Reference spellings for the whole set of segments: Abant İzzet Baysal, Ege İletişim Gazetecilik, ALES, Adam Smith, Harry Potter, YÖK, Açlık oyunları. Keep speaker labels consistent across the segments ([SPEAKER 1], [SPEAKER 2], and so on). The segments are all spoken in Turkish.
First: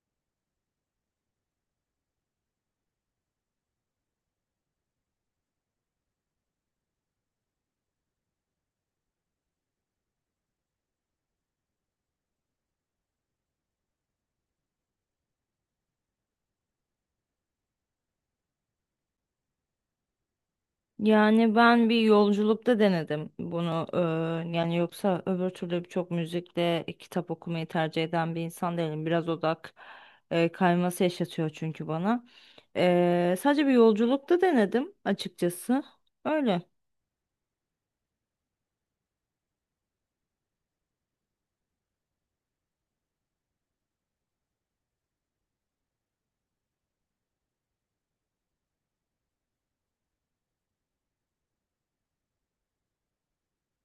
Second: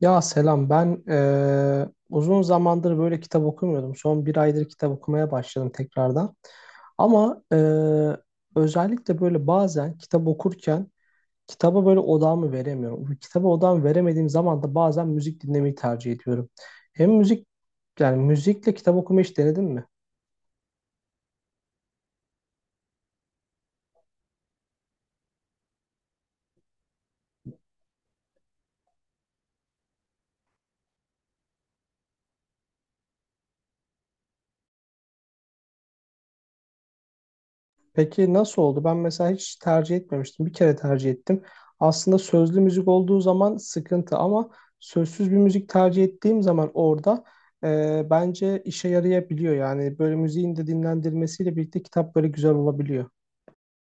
[SPEAKER 1] Ya selam ben uzun zamandır böyle kitap okumuyordum. Son bir aydır kitap okumaya başladım tekrardan. Ama özellikle böyle bazen kitap okurken kitaba böyle odağımı veremiyorum. Bu kitaba odağımı veremediğim zaman da bazen müzik dinlemeyi tercih ediyorum. Hem müzik yani müzikle kitap okumayı hiç denedin mi?
[SPEAKER 2] Yani ben bir yolculukta denedim bunu yani yoksa öbür türlü çok müzikle kitap okumayı tercih eden bir insan değilim. Biraz odak kayması yaşatıyor çünkü bana. Sadece bir yolculukta denedim açıkçası. Öyle.
[SPEAKER 1] Peki nasıl oldu? Ben mesela hiç tercih etmemiştim. Bir kere tercih ettim. Aslında sözlü müzik olduğu zaman sıkıntı ama sözsüz bir müzik tercih ettiğim zaman orada bence işe yarayabiliyor. Yani böyle müziğin de dinlendirmesiyle birlikte kitap böyle güzel olabiliyor.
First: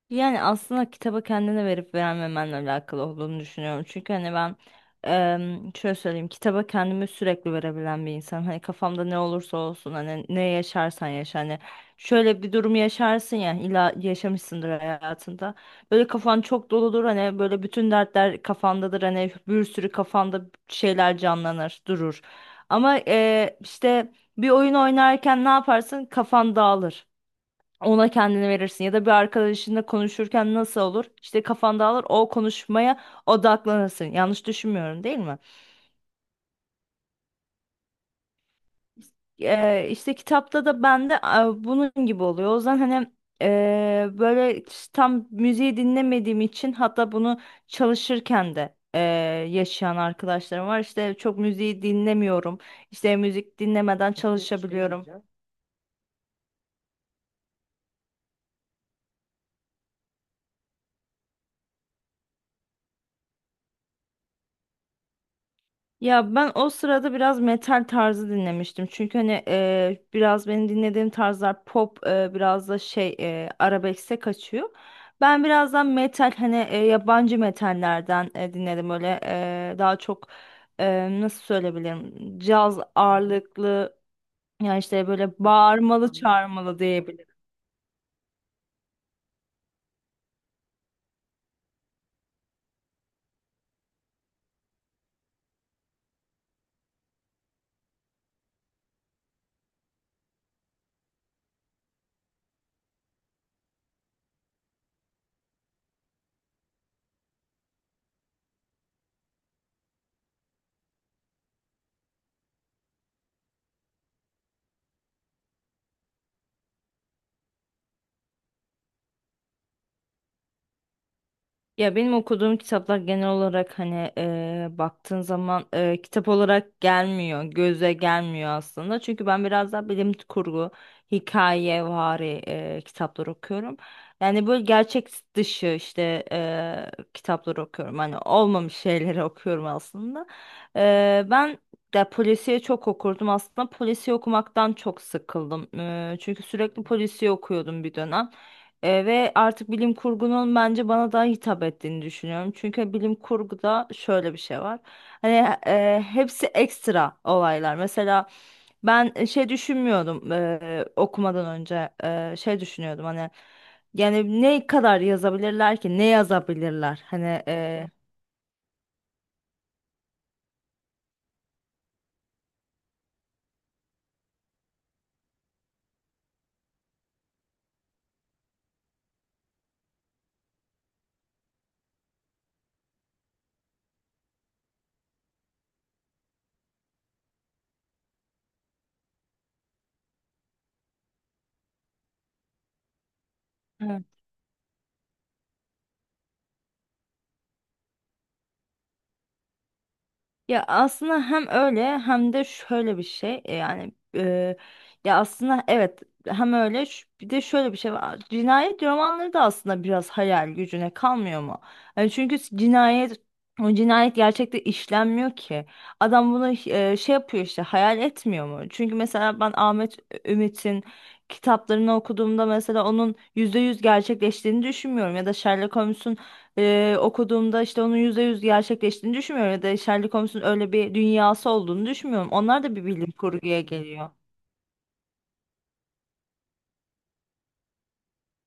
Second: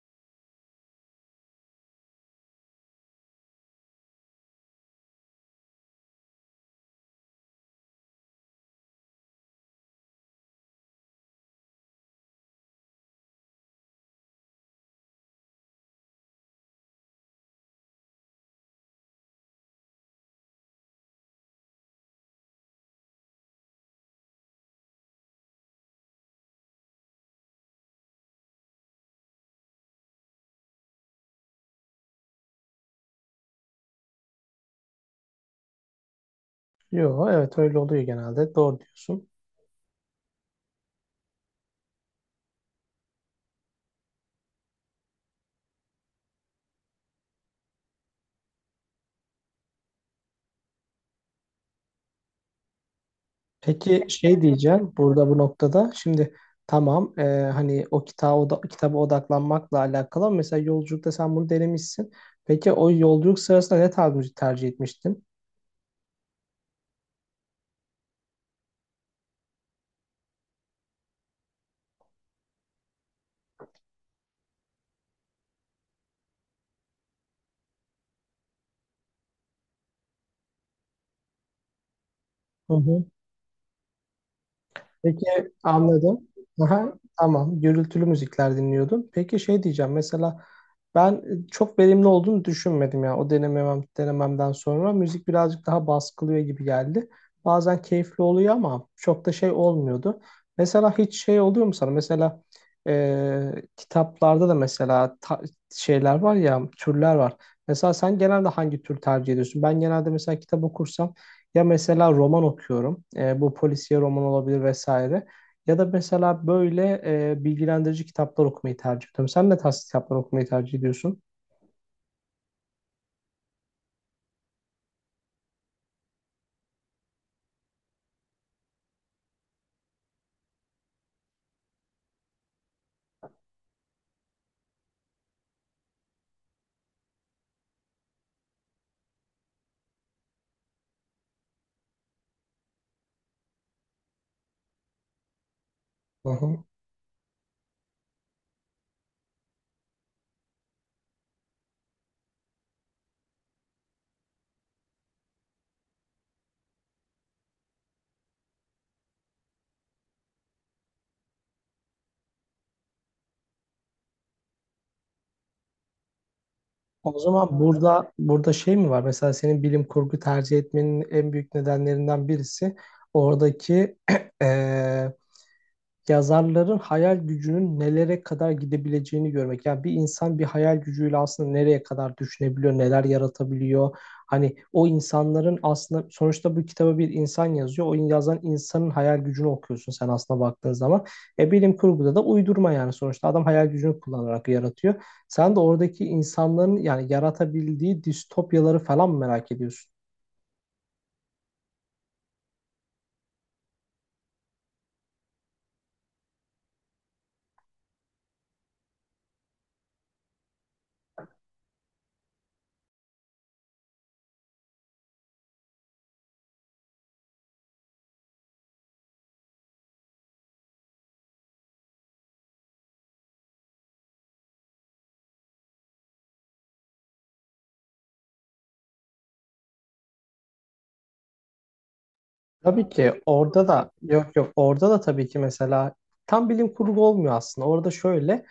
[SPEAKER 2] Yani aslında kitaba kendine verip vermemenle alakalı olduğunu düşünüyorum. Çünkü hani ben şöyle söyleyeyim kitaba kendimi sürekli verebilen bir insan. Hani kafamda ne olursa olsun hani ne yaşarsan yaşa hani şöyle bir durum yaşarsın ya illa yaşamışsındır hayatında. Böyle kafan çok doludur hani böyle bütün dertler kafandadır hani bir sürü kafanda şeyler canlanır durur. Ama işte bir oyun oynarken ne yaparsın kafan dağılır. Ona kendini verirsin ya da bir arkadaşınla konuşurken nasıl olur? İşte kafan dağılır o konuşmaya odaklanırsın. Yanlış düşünmüyorum değil mi?
[SPEAKER 1] Yo, evet öyle oluyor genelde. Doğru diyorsun.
[SPEAKER 2] İşte kitapta da bende bunun gibi oluyor. O yüzden hani böyle tam müziği dinlemediğim için hatta bunu çalışırken de yaşayan arkadaşlarım var. İşte çok müziği dinlemiyorum. İşte müzik
[SPEAKER 1] Peki
[SPEAKER 2] dinlemeden
[SPEAKER 1] şey diyeceğim
[SPEAKER 2] çalışabiliyorum.
[SPEAKER 1] burada bu noktada şimdi tamam hani o kitaba, oda, kitaba odaklanmakla alakalı ama mesela yolculukta sen bunu denemişsin. Peki o yolculuk sırasında ne tarz müzik tercih etmiştin?
[SPEAKER 2] Ya ben o sırada biraz metal tarzı dinlemiştim. Çünkü hani biraz benim dinlediğim tarzlar pop biraz da şey arabeskse kaçıyor. Ben birazdan metal hani yabancı metallerden dinledim. Öyle daha çok nasıl söyleyebilirim
[SPEAKER 1] Hı
[SPEAKER 2] caz
[SPEAKER 1] hı.
[SPEAKER 2] ağırlıklı yani işte
[SPEAKER 1] Peki,
[SPEAKER 2] böyle bağırmalı
[SPEAKER 1] anladım.
[SPEAKER 2] çağırmalı.
[SPEAKER 1] Aha, tamam gürültülü müzikler dinliyordun. Peki şey diyeceğim mesela ben çok verimli olduğunu düşünmedim ya o denememem, denememden sonra müzik birazcık daha baskılıyor gibi geldi. Bazen keyifli oluyor ama çok da şey olmuyordu. Mesela hiç şey oluyor mu sana? Mesela kitaplarda da mesela şeyler var ya türler var. Mesela sen genelde hangi tür tercih ediyorsun? Ben genelde mesela kitap okursam ya mesela roman okuyorum. E, bu polisiye roman olabilir vesaire. Ya da mesela böyle bilgilendirici kitaplar okumayı tercih ediyorum. Sen ne tarz kitaplar okumayı tercih ediyorsun?
[SPEAKER 2] Ya benim okuduğum kitaplar genel olarak hani baktığın zaman kitap olarak gelmiyor, göze gelmiyor aslında. Çünkü ben biraz daha bilim kurgu, hikaye vari kitaplar okuyorum. Yani böyle gerçek dışı işte kitaplar okuyorum. Hani olmamış şeyleri okuyorum aslında. Ben de polisiye çok okurdum. Aslında polisiye okumaktan çok sıkıldım.
[SPEAKER 1] Hı
[SPEAKER 2] Çünkü
[SPEAKER 1] hı.
[SPEAKER 2] sürekli polisiye okuyordum bir dönem. Ve artık bilim kurgunun bence bana daha hitap ettiğini düşünüyorum. Çünkü bilim kurguda şöyle bir şey var. Hani hepsi ekstra olaylar. Mesela ben şey düşünmüyordum okumadan önce şey düşünüyordum hani yani ne kadar yazabilirler ki ne yazabilirler
[SPEAKER 1] O
[SPEAKER 2] hani
[SPEAKER 1] zaman
[SPEAKER 2] e,
[SPEAKER 1] burada şey mi var? Mesela senin bilim kurgu tercih etmenin en büyük nedenlerinden birisi oradaki eee, yazarların hayal gücünün nelere kadar gidebileceğini görmek. Yani bir insan bir hayal gücüyle aslında nereye kadar düşünebiliyor, neler yaratabiliyor. Hani o insanların aslında sonuçta bu kitaba bir insan yazıyor. O yazan insanın hayal gücünü okuyorsun sen aslında baktığın zaman. E, bilim kurguda da uydurma yani sonuçta adam hayal gücünü kullanarak yaratıyor. Sen de oradaki insanların yani yaratabildiği distopyaları falan merak ediyorsun.
[SPEAKER 2] Ya aslında hem öyle hem de şöyle bir şey yani ya aslında evet hem öyle bir de şöyle bir şey var. Cinayet romanları da aslında biraz hayal gücüne kalmıyor mu? Yani çünkü o cinayet gerçekte işlenmiyor ki. Adam bunu şey yapıyor işte hayal etmiyor mu? Çünkü mesela ben Ahmet Ümit'in kitaplarını okuduğumda mesela onun %100 gerçekleştiğini düşünmüyorum ya da Sherlock Holmes'un okuduğumda işte onun %100 gerçekleştiğini düşünmüyorum ya da Sherlock Holmes'un öyle bir dünyası olduğunu düşünmüyorum. Onlar da
[SPEAKER 1] Tabii
[SPEAKER 2] bir bilim
[SPEAKER 1] ki
[SPEAKER 2] kurguya
[SPEAKER 1] orada da
[SPEAKER 2] geliyor.
[SPEAKER 1] yok, orada da tabii ki mesela tam bilim kurgu olmuyor aslında. Orada şöyle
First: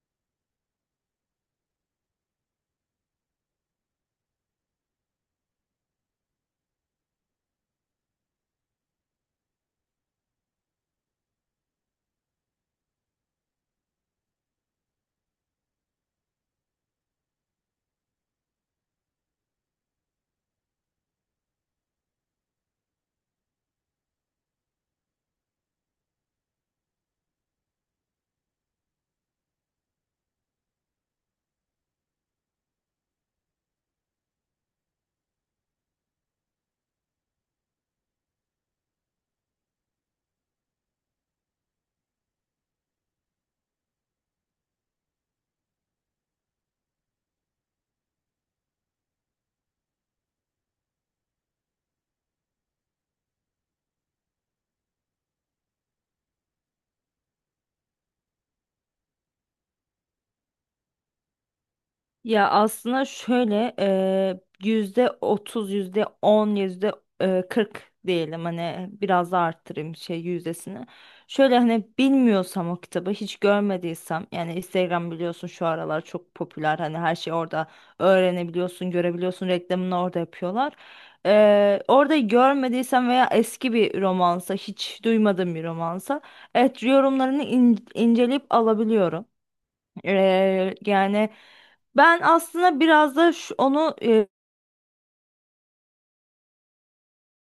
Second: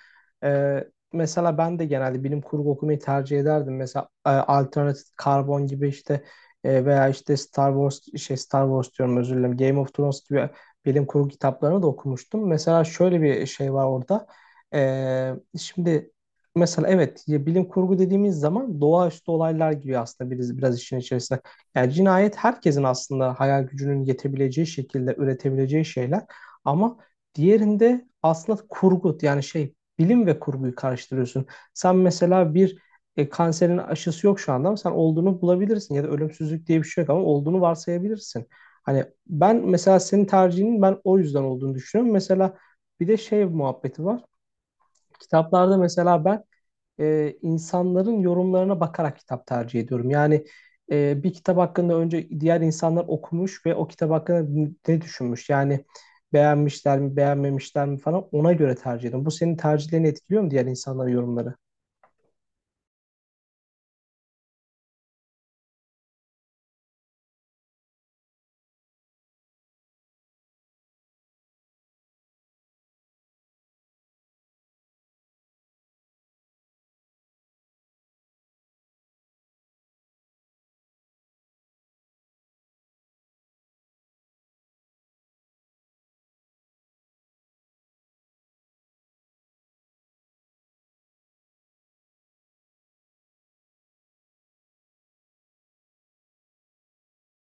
[SPEAKER 1] e, mesela ben de genelde bilim kurgu okumayı tercih ederdim. Mesela Alternative karbon gibi işte veya işte Star Wars Star Wars diyorum, özür dilerim. Game of Thrones gibi bilim kurgu kitaplarını da okumuştum. Mesela şöyle bir şey var orada. E, şimdi mesela evet ya bilim kurgu dediğimiz zaman doğaüstü olaylar gibi aslında biraz işin içerisine. Yani cinayet herkesin aslında hayal gücünün yetebileceği şekilde üretebileceği şeyler. Ama diğerinde aslında kurgu yani şey, bilim ve kurguyu karıştırıyorsun. Sen mesela bir kanserin aşısı yok şu anda ama sen olduğunu bulabilirsin ya da ölümsüzlük diye bir şey yok ama olduğunu varsayabilirsin. Hani ben mesela senin tercihinin ben o yüzden olduğunu düşünüyorum. Mesela bir de şey muhabbeti var. Kitaplarda mesela ben insanların yorumlarına bakarak kitap tercih ediyorum. Yani bir kitap hakkında önce diğer insanlar okumuş ve o kitap hakkında ne düşünmüş? Yani beğenmişler mi, beğenmemişler mi falan ona göre tercih ediyorum. Bu senin tercihlerini etkiliyor mu diğer insanların yorumları?
[SPEAKER 2] Ya aslında şöyle %30, yüzde on, yüzde kırk diyelim hani biraz da arttırayım şey yüzdesini. Şöyle hani bilmiyorsam o kitabı hiç görmediysem yani Instagram biliyorsun şu aralar çok popüler hani her şeyi orada öğrenebiliyorsun, görebiliyorsun reklamını orada yapıyorlar. Orada görmediysem veya eski bir romansa hiç duymadığım bir romansa evet yorumlarını inceleyip alabiliyorum. Yani ben aslında biraz da onu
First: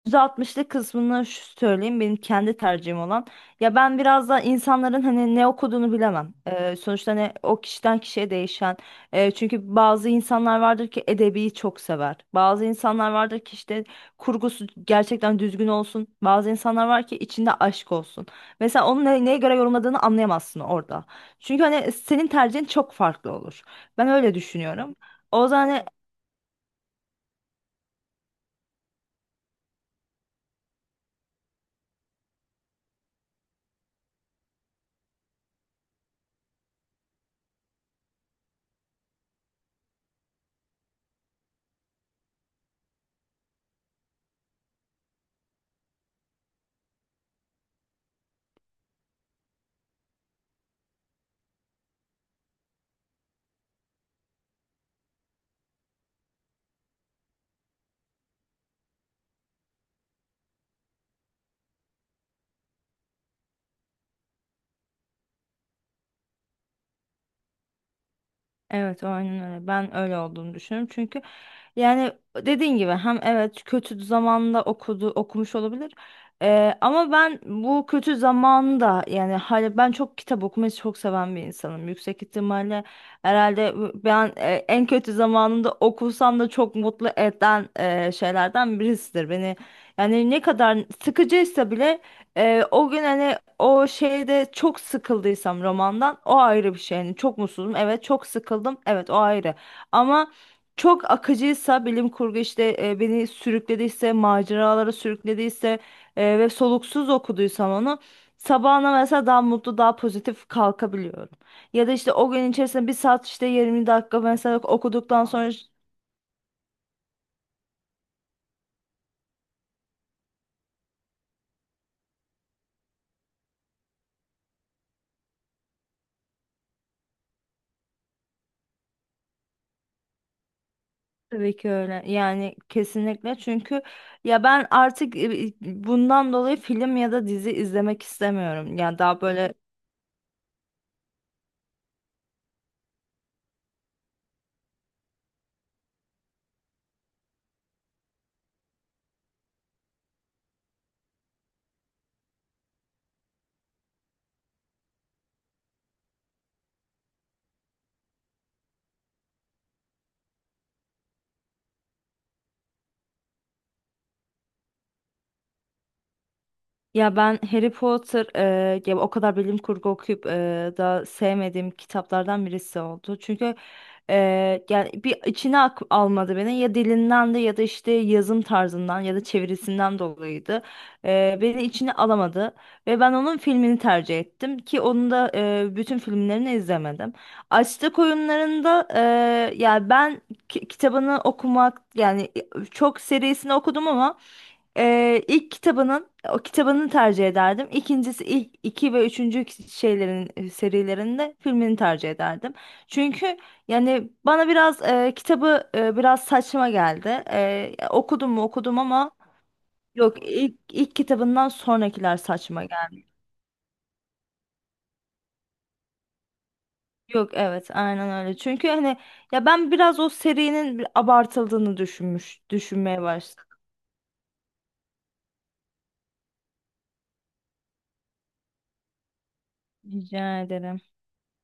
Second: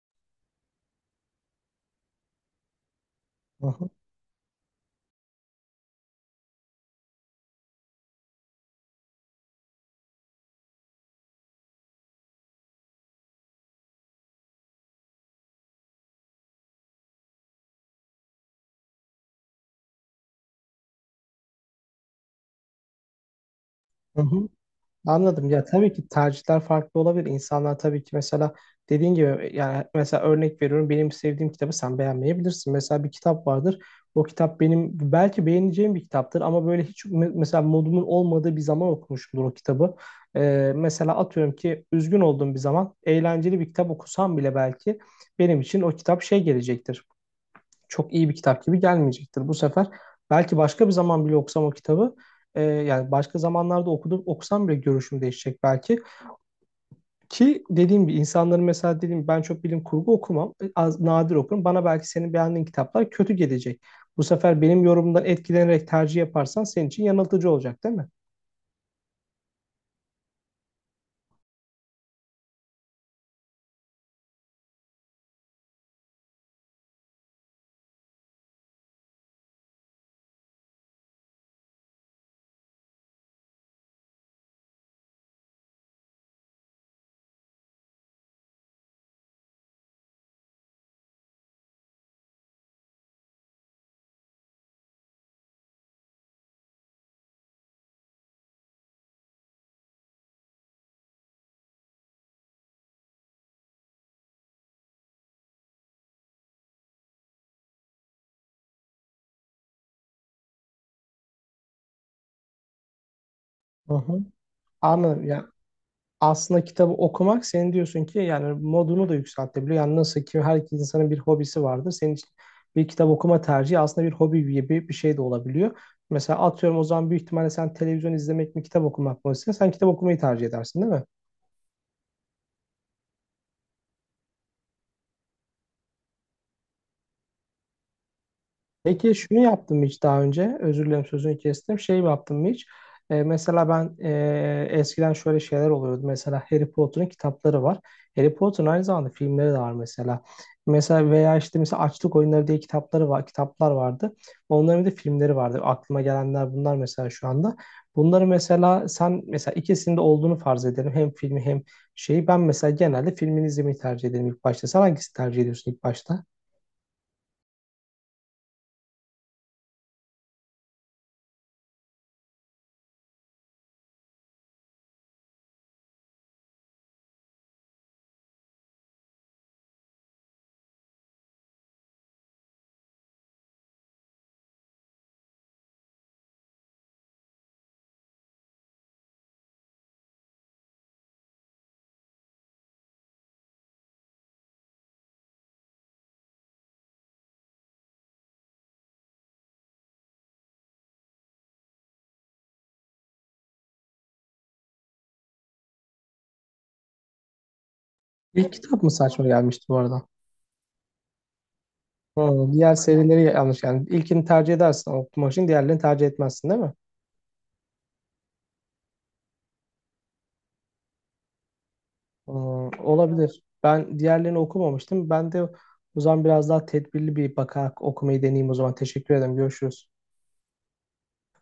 [SPEAKER 2] %60'lık kısmını şu söyleyeyim benim kendi tercihim olan.
[SPEAKER 1] Hı
[SPEAKER 2] Ya
[SPEAKER 1] hı.
[SPEAKER 2] ben biraz da insanların hani ne okuduğunu bilemem. Sonuçta hani o kişiden kişiye değişen. Çünkü bazı insanlar vardır ki edebiyi çok sever. Bazı insanlar vardır ki işte kurgusu gerçekten düzgün olsun. Bazı insanlar var ki içinde aşk olsun. Mesela onun neye göre yorumladığını anlayamazsın orada. Çünkü hani senin tercihin çok farklı olur. Ben
[SPEAKER 1] Hı
[SPEAKER 2] öyle
[SPEAKER 1] hı.
[SPEAKER 2] düşünüyorum. O
[SPEAKER 1] Anladım. Ya
[SPEAKER 2] zaman hani.
[SPEAKER 1] tabii ki tercihler farklı olabilir. İnsanlar tabii ki mesela dediğin gibi yani mesela örnek veriyorum benim sevdiğim kitabı sen beğenmeyebilirsin. Mesela bir kitap vardır. O kitap benim belki beğeneceğim bir kitaptır ama böyle hiç mesela modumun olmadığı bir zaman okumuşumdur o kitabı. Mesela atıyorum ki üzgün olduğum bir zaman eğlenceli bir kitap okusam bile belki benim için o kitap şey gelecektir, çok iyi bir kitap gibi gelmeyecektir bu sefer. Belki başka bir zaman bile okusam o kitabı yani başka zamanlarda okusam bile görüşüm değişecek belki. Ki dediğim gibi insanların mesela dediğim ben çok bilim kurgu okumam. Az, nadir okurum. Bana belki senin beğendiğin kitaplar kötü gelecek. Bu sefer benim yorumumdan etkilenerek tercih yaparsan senin için yanıltıcı olacak değil mi?
[SPEAKER 2] Evet, aynen öyle. Ben öyle olduğunu düşünüyorum. Çünkü yani dediğin gibi hem evet kötü zamanda okumuş olabilir. Ama ben bu kötü zamanda yani hala ben çok kitap okumayı çok seven bir insanım. Yüksek ihtimalle herhalde ben en kötü zamanında okusam da çok mutlu eden şeylerden birisidir. Beni yani ne kadar sıkıcıysa bile o gün hani o şeyde çok sıkıldıysam romandan o ayrı bir şey. Yani çok mutsuzum evet çok sıkıldım evet o ayrı. Ama çok akıcıysa bilim kurgu işte beni sürüklediyse maceralara sürüklediyse ve soluksuz okuduysam onu sabahına mesela daha mutlu daha pozitif kalkabiliyorum. Ya da işte o gün içerisinde bir saat işte 20
[SPEAKER 1] Hı
[SPEAKER 2] dakika
[SPEAKER 1] hı.
[SPEAKER 2] mesela
[SPEAKER 1] Anladım.
[SPEAKER 2] okuduktan
[SPEAKER 1] Yani
[SPEAKER 2] sonra.
[SPEAKER 1] aslında kitabı okumak senin diyorsun ki yani modunu da yükseltebiliyor. Yani nasıl ki her insanın bir hobisi vardır. Senin için bir kitap okuma tercihi aslında bir hobi gibi bir şey de olabiliyor. Mesela atıyorum o zaman büyük ihtimalle sen televizyon izlemek mi kitap okumak mı istiyorsun? Sen kitap okumayı tercih edersin değil mi?
[SPEAKER 2] Tabii ki öyle. Yani kesinlikle çünkü ya ben artık bundan dolayı film ya da dizi izlemek istemiyorum. Yani
[SPEAKER 1] Peki
[SPEAKER 2] daha
[SPEAKER 1] şunu
[SPEAKER 2] böyle.
[SPEAKER 1] yaptım mı hiç daha önce? Özür dilerim, sözünü kestim. Şey mi yaptım mı hiç? E, mesela ben eskiden şöyle şeyler oluyordu. Mesela Harry Potter'ın kitapları var. Harry Potter'ın aynı zamanda filmleri de var mesela. Mesela veya işte mesela Açlık Oyunları diye kitapları var, kitaplar vardı. Onların bir de filmleri vardı. Aklıma gelenler bunlar mesela şu anda. Bunları mesela sen mesela ikisinde olduğunu farz edelim. Hem filmi hem şeyi, ben mesela genelde filmini izlemeyi tercih ederim ilk başta. Sen hangisini tercih ediyorsun ilk başta?
[SPEAKER 2] Ya ben Harry Potter ya o kadar bilim kurgu okuyup da sevmediğim kitaplardan birisi oldu. Çünkü yani bir içine almadı beni ya dilinden de ya da işte yazım tarzından ya da çevirisinden dolayıydı. Beni içine alamadı ve ben onun filmini tercih ettim ki onun da bütün filmlerini izlemedim. Açlık oyunlarında ya ben kitabını okumak yani çok serisini okudum ama ilk kitabının o kitabını tercih ederdim. İkincisi ilk iki ve üçüncü şeylerin serilerinde filmini tercih ederdim. Çünkü yani bana biraz kitabı biraz saçma geldi. Okudum mu
[SPEAKER 1] İlk
[SPEAKER 2] okudum
[SPEAKER 1] kitap mı
[SPEAKER 2] ama.
[SPEAKER 1] saçma gelmişti bu arada?
[SPEAKER 2] Yok, ilk kitabından sonrakiler
[SPEAKER 1] Hı,
[SPEAKER 2] saçma
[SPEAKER 1] diğer
[SPEAKER 2] geldi.
[SPEAKER 1] serileri yanlış yani. İlkini tercih edersin okumak için, diğerlerini tercih etmezsin değil mi?
[SPEAKER 2] Yok evet aynen öyle. Çünkü hani ya ben biraz o serinin bir abartıldığını
[SPEAKER 1] Hmm,
[SPEAKER 2] düşünmeye
[SPEAKER 1] olabilir.
[SPEAKER 2] başladım.
[SPEAKER 1] Ben diğerlerini okumamıştım. Ben de o zaman biraz daha tedbirli bir bakarak okumayı deneyeyim o zaman. Teşekkür ederim. Görüşürüz.
[SPEAKER 2] Rica ederim.